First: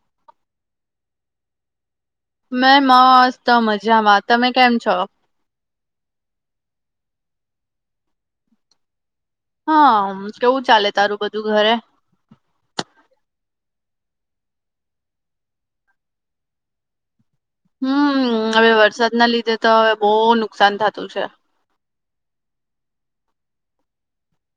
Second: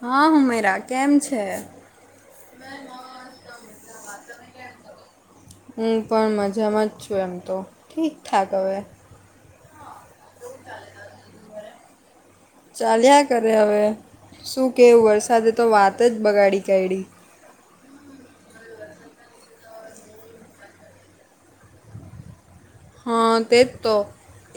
હા હુમેરા કેમ છે? મેં મસ્ત મજામાં તમે કેમ છો? હું પણ મજામાં જ છું એમ તો ઠીકઠાક હવે. હા કેવું ચાલે તારું બધું ઘરે? ચાલ્યા કરે હવે શું કહેવું વરસાદે તો વાત જ બગાડી કાયઢિ. હમ્મ હવે વરસાદના લીધે તો હવે બહુ નુકસાન થતું છે. હા તેજ તો.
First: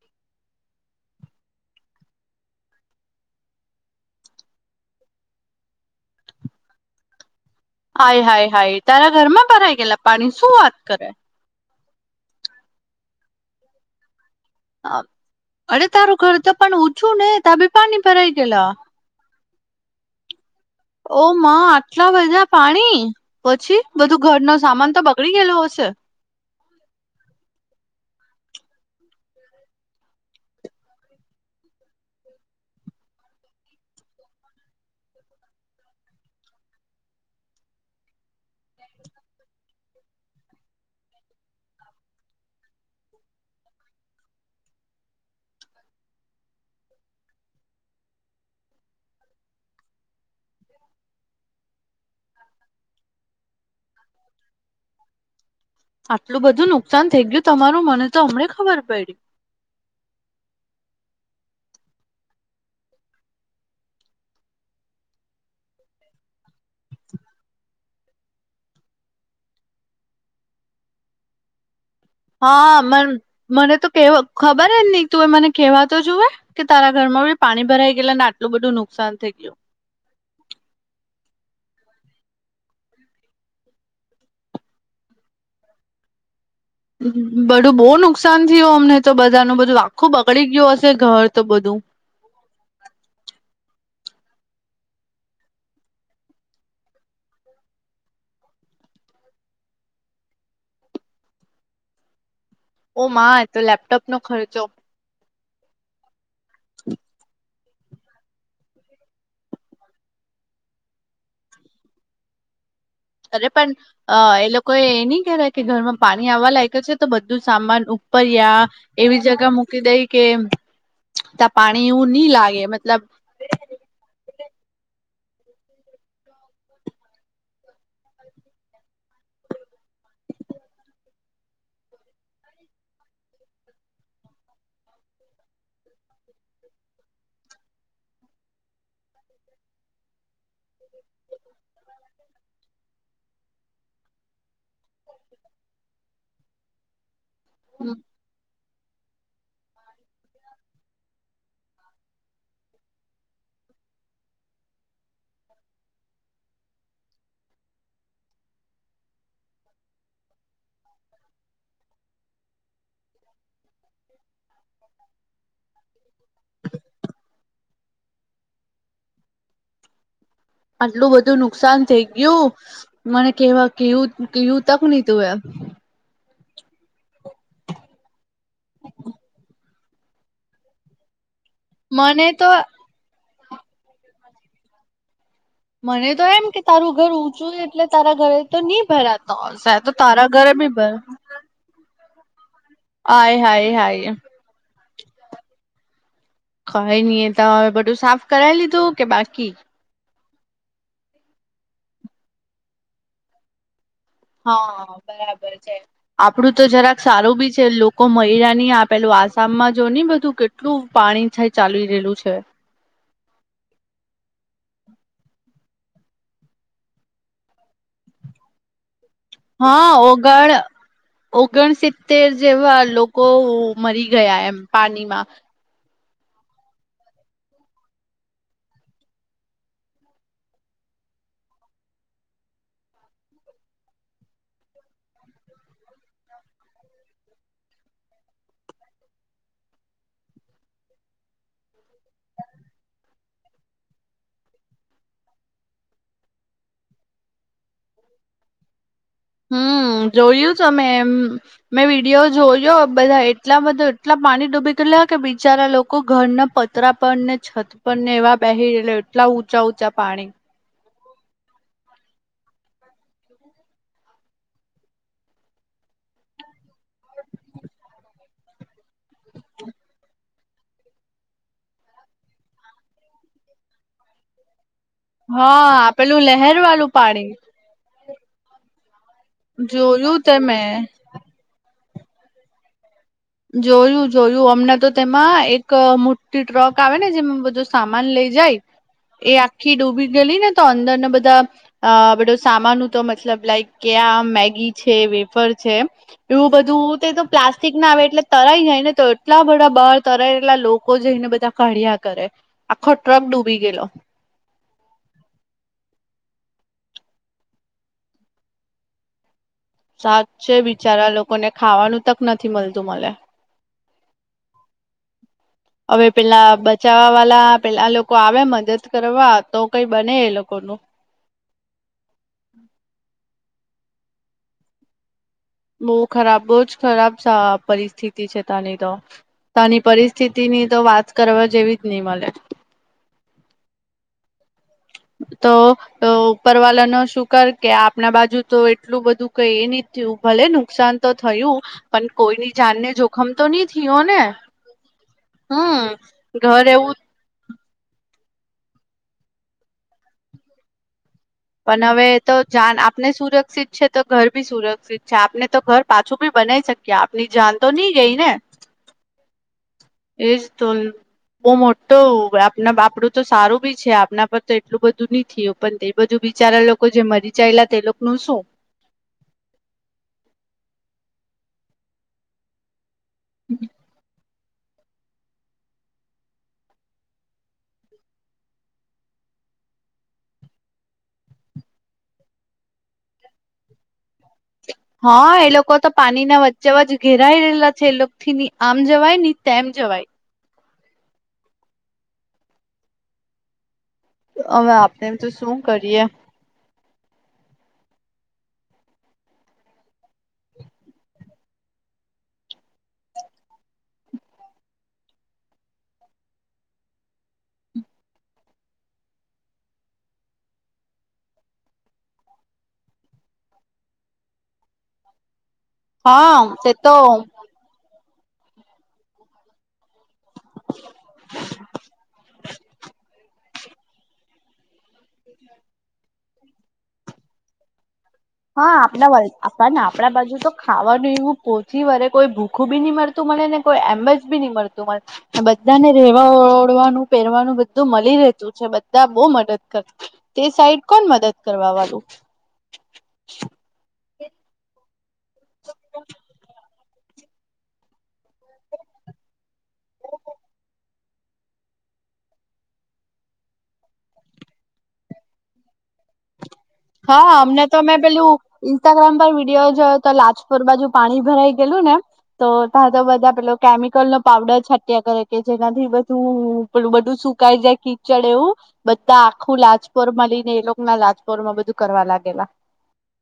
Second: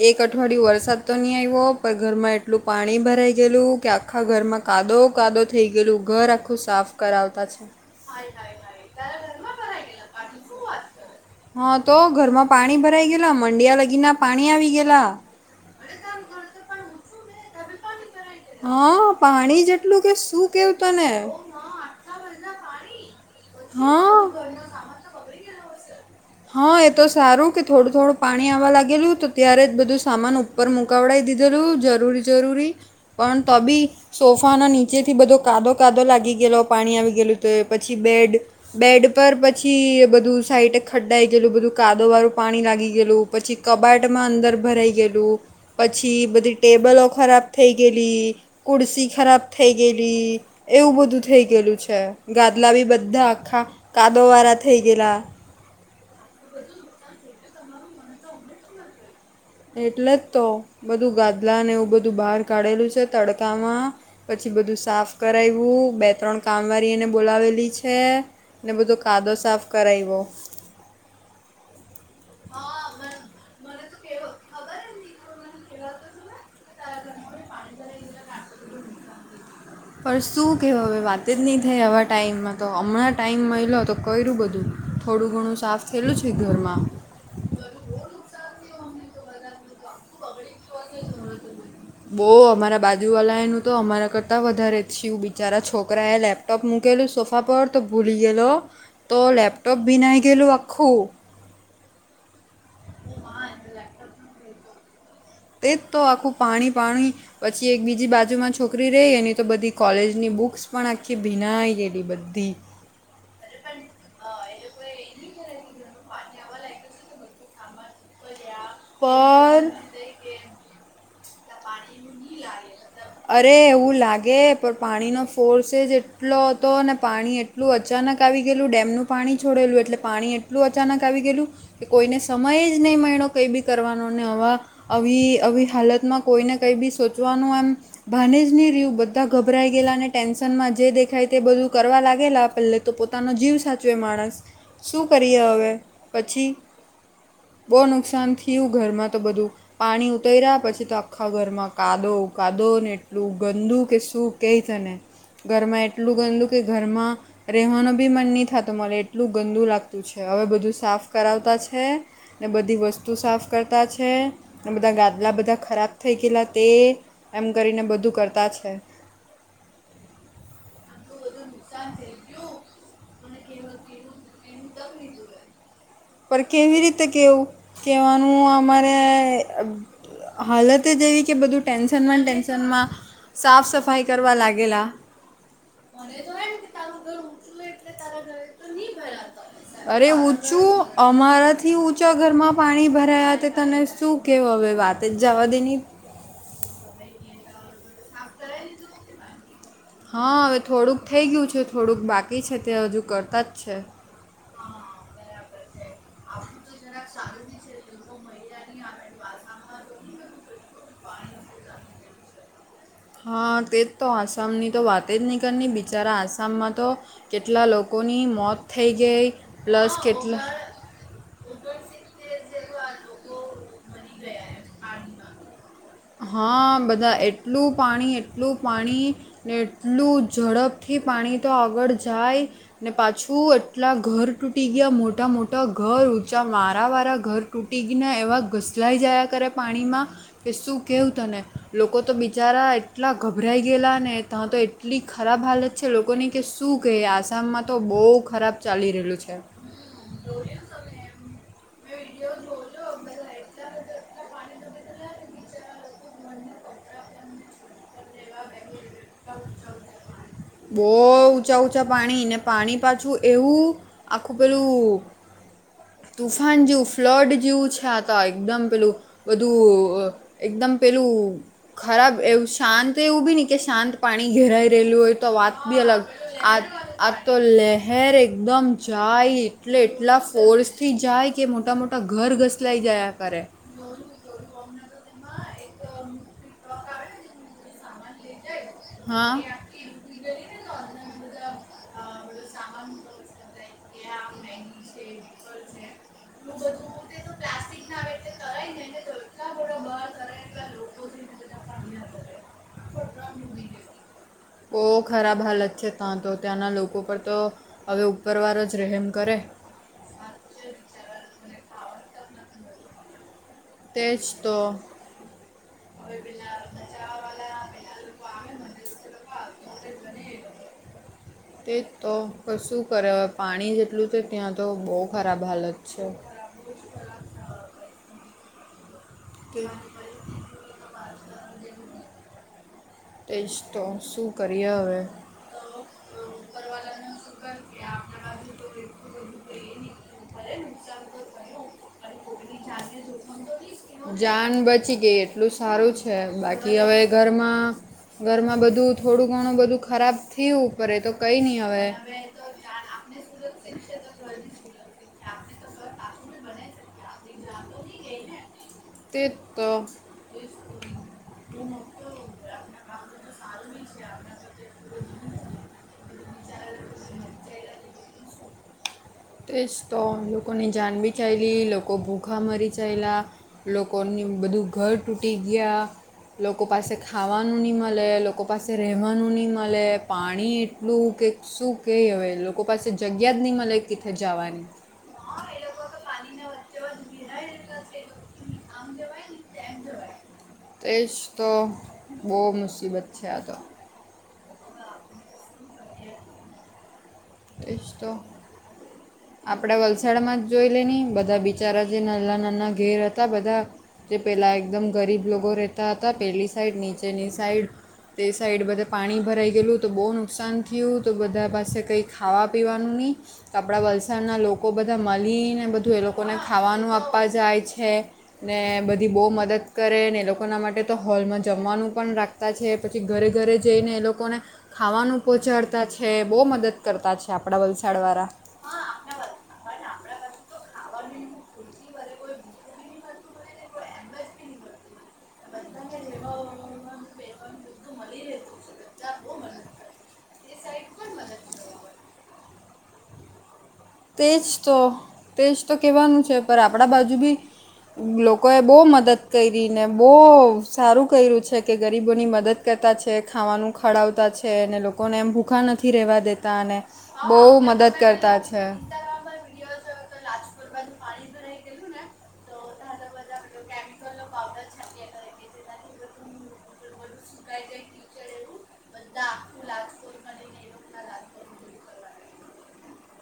એક અઠવાડિયું વરસાદ તો નહીં આવ્યો પણ ઘરમાં એટલું પાણી ભરાઈ ગયેલું ક્યા આખ. આખા ઘરમાં કાદવ કાદવ થઈ ગયેલું ઘર આખું સાફ કરાવતા છે. હાય હાય હાય તારા ઘરમાં ભરાય ગેલા પાણી શું વાત કરે? હા તો ઘરમાં પાણી ભરાઈ ગયલા મંડિયા લગીના પાણી આવી અ, ગયેલા. અરે તારું ઘર તો પણ ઉચૂ ને તા ભી પાણી ભરાઈ ગેલા. હા પાણી જ એટલું કે શું કેવું? તને ઓ મા આટલા બધા પાણી પછી બધું હા ઘર નો સામાન તો બગડી ગયેલો હશે. હા એ તો સારું કે થોડું થોડું પાણી આવવા લાગેલું તો ત્યારે જ બધું સામાન ઉપ. ઉપર મુકાવડાવી દી દેલું જરૂરી જરૂરી પણ ત ભી. સોફા ના નીચે થી બધો કાદો કાદો લાગી ગયેલો પાણી આવી ગયેલું તો એ પછી બેડ. બેડ પર પછી બધું સાઈટે. ખડાઈ ગયેલું બધું કાદો વાળું પાણી લાગી ગયેલું પછી કબાટમાં અંદર ભરાઈ ગયેલું. પછી બધી ટેબલો ખરાબ થઈ ગયેલી ખુર્સી ખરાબ થઈ ગયેલી. એવું બધું થઈ ગેલુ છે ગાદલા ભી બધા આખા કાંદો વાળા થઈ ગયેલા. આટલું બધું નુકસાન થઈ ગયું તમારું મને તો હમને ખબર પડી. એટલે જ તો બધું ગાદલાને એવું બધું બહાર કાઢેલું છે તડકામાં. પછી બધું સાફ કરાયવું બે-ત્રણ કામવારી ને બોલાવેલી છે. ને બધો કાદો સાફ કરાવ્યો. હા મ મને તો કે ખબર નહી તુંએ મને કેવા તો જોવે. કે તારા ઘરમાં ભી પાણી ભરાઈ ગેયલુ ને આટલું બધું નુકસાન થઈ ગયું. પણ શું કહેવો હવે વાત જ નહીં થાય આવા ટાઈમમાં તો હમણાં ટાઈમ મલયો તો કર્યું બધું. થોડું ઘણું સાફ થયેલું છે ઘરમાં. બધું બહુ નુકસાન થય અમને તો બધા ન બધું આખું બગડી ગયું હશે ઘર તો બધું. બહ અમારા બાજુ વાલા એનું તો અમારા કરતા વ. વધારે થયૂ બિચારા છોકરા એ લેપટોપ મૂકેલુ સોફા પર તો ભૂલી ગેલો. તો લેપટોપ ભીનાઈ ગેલું આખું. ઓ માં, તો લેપટોપ નો ખર્ચો. એચ તે તો આખું પાણી-પાણી. પછી એક બીજી બાજુમાં છોકરી રેય, એની તો બધી કોલેજની બુક્સ પણ આખી ભીનાઈ ગયેલી બધી. અરે પણ અ એ લોકો એ નહી કર્યા કે ઘરમાં પાણી આવવા લાયગો છે, તો બધું સામાન ઉપર યા એવી જગ્યા પર મૂકી દઈ કે, ત્યા પાણી એવું નઈ લાગે, મતલબ અરે એવું લાગે, પણ પાણીનો ફોર્સજ એટલો હતો ને પાણી એ એટલું અચાનક આવી ગેલું, ડેમનું પાણી છોડેલું એટલે પાણી એટલું અચાનક આવી ગેલું કે કોઈને સમય જ નહી મળણો, કઈબી કરવાનો, ને આવા આવી આવી હાલતમાં કોઈને કંઈબી સોચવાનું એમ ભાનેજ નહીં રહ્યું, બધા ગભરાઈ ગયેલા, ને ટેન્ સન માં જે દેખાય તે બધું કરવા લાગેલા, આ પેલ્લે તો પોતાનો જીવ સાચવે માણસ. શું કરીએ હવે, પછી બહુ નુકસાન થિયું ઘરમાં તો બધું, પાણી ઉતર્યા પછી તો આ આખા ઘરમાં કાદવ કાદો, ને એટલું ગંદુ કે શું કઈ તને ઘરમાં એટલું ગંદું કે ઘરમાં રેહવાનું બી મન નહીં થાતો મલે, એટલું ગંદુ લાગતું છે, હવે બધું સાફ કરાવતા છે. ને બધી વસ્તુ સાફ કરતા છે, ને બધા ગાદલા બધા ખરાબ ખેલા તે, એમ કરીને બધું કરતા છે. આટલું બધું નુકસાન થઇ ગયું, મને કેવા કેવું કેયું તક નહ તું એ. પર કેવી રીતે કેવું, કેવાનું અમારે હાલત જ એવી, કે બધું ટેન્શનમાં ને મને તો ટેન્શનમાં સાફ સફાઈ કરવા લાગેલા. મને તો એમ કે તારું ઘર ઊંચું, એટલે તારા ઘરે તો નહી ભરાતો વરસાદ એતો તારા ઘરે બી બર મારાથી ઊંચો ઘરમાં પાણી ભરાયા, હાય તે હાય તને હાય શું કહેવો હવે વાતજ, જવા દેની. કઈ નઈ એ તો, હવે બધું સાફ કરાવી લીધું કે બાકી? હા, હવે થોડુંક થઈ ગયું છે, થોડુંક બાકી છે, તે હજુ કરતા જ છે. હા, બરાબર છે, આપડું તો જરાક સારુંબી છે, લોકો મહિરાની આપ પેલું આસામમાં જો ની, બધું કેટલું પાણી થાય ચાલી રહેલું છે. હા તે જ તો, આસામની તો વાતજ નહીં કરની, બિચારા આસામમાં તો કેટલા લોકોની મોત થેઈ ગેઈ હા ઓગણ, ઓગણ સિત્તેર જેવા લો કો મરી ગયા એમ, પાણીમાં. હા બધા, એટલું પાણી, એટલું પાણી. ને એટલું ઝડપથી પાણી તો આગળ જાય. ને પાછું એટલા ઘર તૂટી ગયા, મોટા મોટા ઘર, ઊંચા મારા વારા ઘર ટુટીગ ને એવા ઘસલાઈ જયા કરે પાણીમાં, કે સૂ શું કેવું તને, લોકો તો બિચારા એટલા ગભરાઈ ગયેલા, ને ત્યાં તો એટલી ખરાબ હાલત છે, લોકોની કે શું કહે, આસામમાં તો બહુ ખરાબ ચાલી રહેલું છે. હમ્મ, જોયું તું મે એમ. મેં વિડીયો જોયો, બધા એટલા બધા એટલા પાણી ડૂબી ગયલા, કે બિચારા લોકો ઘર ના પ તરા પરને, છત પરને, એવા બેહિ રહેલા, એટલા ઊંચા ઊંચા પાણી બહુ ઊંચા ઊંચા પાણી, ને પાણી પાછું એવું આખું પેલું તુફાન જેવું, ફ્લડ જેવું છે, આ તો એકદમ પેલું બધું અ એકદમ પેલું ખરાબ એવું, શાંત એવું બી નહી કે શાંત પાણી ઘેરાઈ રહેલું હોય તો વાત બી હા અલગ, પેલું લહેર આ વાળું આ તો પાણી લહેર એકદમ જાય એટલે એટલા જોયું તે ફોર્સ મેં થી જાય કે મોટા મોટા ઘર ઘસલાઈ જાયા કરે. જોયું જોયું અમનેં તો તેમાં એક મોટી ટ્રક આવે ને જેમાં બધુ સામાન લઈ જાય હા એ આખી ડૂબી ગયેલી ને તો અંદરને બધા અ બધું સામાન તો મતલબ લાઈક કે આ મેગી છે વેફર છે એવું બધું તે તો પ્લાસ્ટિક ના આવે એટલે તરાઈ જાય ને તો એટલા બધા બાર તરાય એટલા લોકો જઇને બધા કાઢ્યા કરે. આખો ટ્રક ડૂબી ગેલો. બહુ ખરાબ હાલત છે ત્યાં તો ત્યાંના લોકો પર તો હવે ઉપરવારો જ રહેેમ કરે. સાચે બિચારા લોકોને ખાવાનું તક નથી મળતું મલે. તે જ તો. હવે પેલા બચાવવા વાલા પેલા લોકો કો આવે મદદ કરવા તો કઈ બને એ લોકો નું. તે જ તો પણ શું કરે અ પાણી જ એટલું છે ત્યાં તો બો ખરાબ હાલત બહુ છે ખરાબ બહું જ ખરાબ પરિસ્થિતિ છે ત્યાં ની તો તે ત્યાની પરિસ સ્થિતિ ની તો વાત કરવા જેવી જ નહી મલે. તે જ તો શું કરીએ હવે. તો ઉપરવાલા નો શુકર કે આપના બાજુ તો એટલું બધું કઈ ન થયું ભલે નુકસાન તો થયું પણ કોઈની જાન ને જોખમ તો નહી થયો ને. જાન [unintelligible] એટલું હમ સારું છે ઘર બાકી એવું હવે ઘરમાં ઘરમાં બધું થોડું ઘણું બધું ખરાબ થયું પર એ તો કઈ નહીં. પણ હવે તો જાન આપને સુરક્ષિત છે તો ઘર બી સુરક્ષિત છે આપને તો ઘર પાછું બી બનાઈ શકી કે આપની જાન તો નહી ગઈ ને. તે જ તો. એ જ તો બઉ મોટો [unintelligible] આપણું તો સારું બી છે આપના પર તો એટલું બધું નહી થયું પણ તે બધું બિચારા લોકો જે મરી ચાયલા તે લો નું શું. તે જ તો લોકોની જાન બી ચાયલી લોકો ભૂખા મરી ચાયલા લોકોની બધું ઘર તૂટી ગયા લોકો પાસે ખાવાનું ની મલે લોકો પાસે રહેવાનું ની મલે પાણી એટલું કે શું કે હવે લોકો પાસે જગ્યા જ નહી મલે કીથે જવાની હા એ લોકો તો પાણીના વચ્ચે વચ ઘેરાઈ રહેલા છે એ લોકો થી ની આમ જવાય ની તેમ જવાય. તે જ તો બહુ મુસીબત છે આ તો. હવે આપડે બી તો શું કરીએ. તે જ તો. આપણે વલસાડમાં જ જોઈ લે ની બધા બિચારા જે નાના નાના ઘેર હતા બધા તે પેલા એકદમ ગરીબ લોકો રહેતા હતા પેલી સાઈડ નીચેની સાઈડ તે સાઈડ બધે પાણી ભરાઈ ગયેલું તો બહુ નુકસાન થયું તો બધા પાસે કંઈક ખાવા પીવાનું ની આપડા વલસાડના લોકો બધા મલીને બધુ તો એ હા લોકોને તે તો ખાવાનું આપવા જાય છે ને બધી બહુ મદદ કરે ને એ લોકો લોકોના માટે તો હોલમાં જમવાનું પણ રાખતા છે પછી ઘરે ઘરે જઈને એ લોકોને ખાવાનું પહોંચાડતા છે બહુ મદદ કરતા છે આપડા વલસાડ વાળા હા આપણાને આપણા બાજુ તો ખાવાનું એવું પોચી વરે કોઈ ભૂખું બી નહીં મળતું તું મને અને કોઈ એમ જ બી નહી મળતું મને હા બધા ને રેવા ઓડવાનું પહેરવાનું બધું મળી રહેતું છે બધા બધા બહુ મદદ કરે તે સાઈડ કોણ મદદ કરવા વાળું? તે જ તો તે જ તો કહેવાનું છે પણ આપણા બાજુ બી લોકોએ બહુ મદદ કરી ને બહુ સારું કર્યું છે કે ગરીબોની મદદ કરતા છે ખાવાનું ખવડાવતા છે અને લોકોને એમ ભૂખા નથી રહેેવા દેતા અને હા બહુ અમને તો મદદ મેં કરતા છે. પેલું ઇન્સ્ટાગ્રામ પર વિડીયો જોયો તો લાજપુર બાજુ પાણી ભરાઈ ગયલું ને તો ત્યાં તો બધા પેલું કેમિકલ નો પાવડર છાટ્યા કરે કે જેનાથી બધું પેલું બધું સુકાઈ જાય ચડે એવું બધા આખું લાજપોર મલીને એ લોકો ના લાજપોર માં બધું કરવા લાગેલા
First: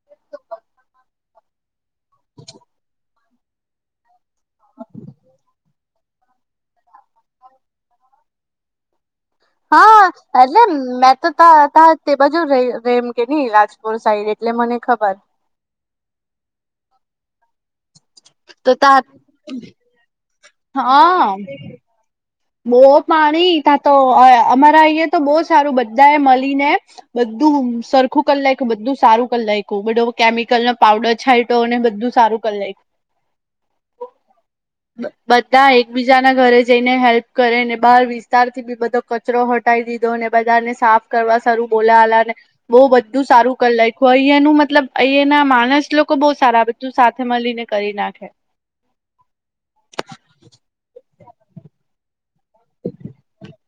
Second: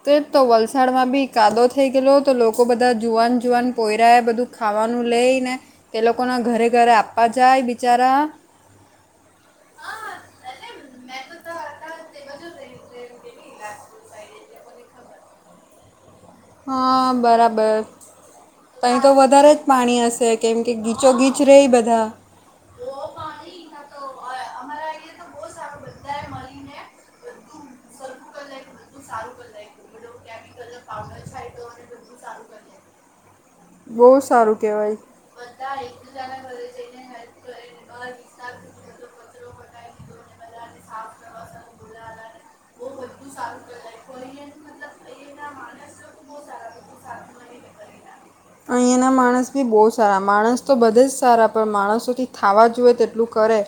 તે તો વલસાડ માં બી કાદો થઈ ગયેલો હતો લોકો બધા જુવાન જુવાન કોયરા બધું ખાવાનું લઈને તે લોકોના ઘરે ઘરે આપવા જાય બિચારા હા એટલે મેં તો ત ત તે બાજુ ર રેમ કે નહી ઇજ ફુલ સાઈડ એટલે મને ખબર હા બરાબર. તૈયા તો વધારે જ પાણી હશે કેમ કે ગીચો ગીચ રહી બધા બઉ પાણી તા તો અમારા અહીંયા તો બહુ હારું બધાએ મલીને બધું સર ખું કર નાખ્યું બધું સારું કર નાખ્યું બધો કેમિકલ નો પાવડર છાયટો તો ને બધું સારું કર નાખ્યું બહુ સારું કહેવાય ના એકબીજા ના ઘરે જઈને હેલ્પ કરે ને બહાર વિસ્તાર થી બી બધો કચરો હટાવી દીધો ને બધાને સાફ કરવા સારું બોલા આલા ને બહું બધું સારું કરી નાખ્યું અહીંયા નું મતલબ અહીયા ના માણસ લોકો બહુ સારા બધુ સાથે મલીને કરી નાખે. અહીંયાના માણસ બી બહુ સારા માણસ તો બધે જ સારા પણ માણસોથી થાવા જુએ તેટલું કરે.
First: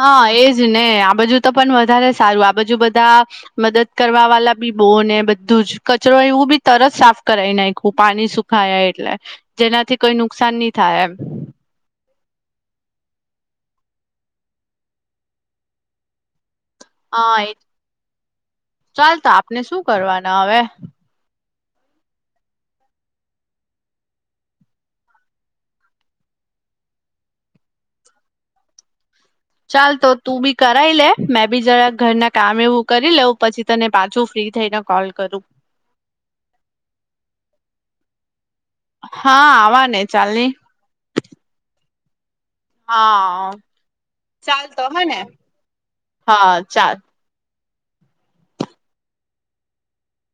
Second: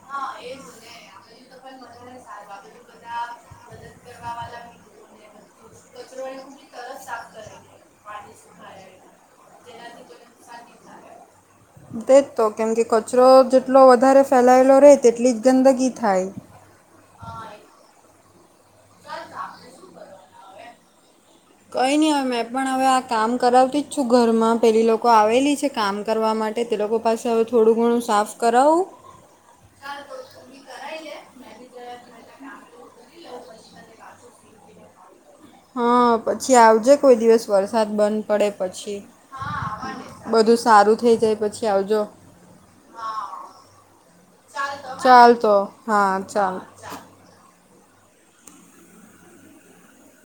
હા એ જ ને આ બાજુ તો પણ વધારે સારું આ બાજુ બધા મદદ કરવા વાલા બી બઉ ને બધું જ કચરો એવું બી તરત સાફ કરાઈ નાખ્યું પાણી સુખાય એટલે જેનાથી કોઈ નુકસાન નહી થાય એમ. તે જ તો કેમ કે કચરો જેટલો વધારે ફેલાયેલો રહે તેટલી જ ગંદગી થાય હા એ ચાલ તો આપને શું કરવાના હવે? કઈ ની હવે મેં પણ હવે આ કામ કરાવતી જ છું ઘરમાં પેલી લોકો આવેલી છે કામ કરવા માટે તે લોકો પાસે હવે થોડું ઘણું સાફ કરાવું ચાલ તો તું બી કરાવી લે મેં બી જરા ઘરના કામ એવું કરી લેઉં પછી તને પાછું ફ્રી થઈ ને કોલ કરું હા પછી આવજે કોઈ દિવસ વરસાદ બ પડે પછી હા આવા ને ચાલની બધું સારું થઈ જાય પછી આવજો હા ચાલ તો હ ને હા ચાલ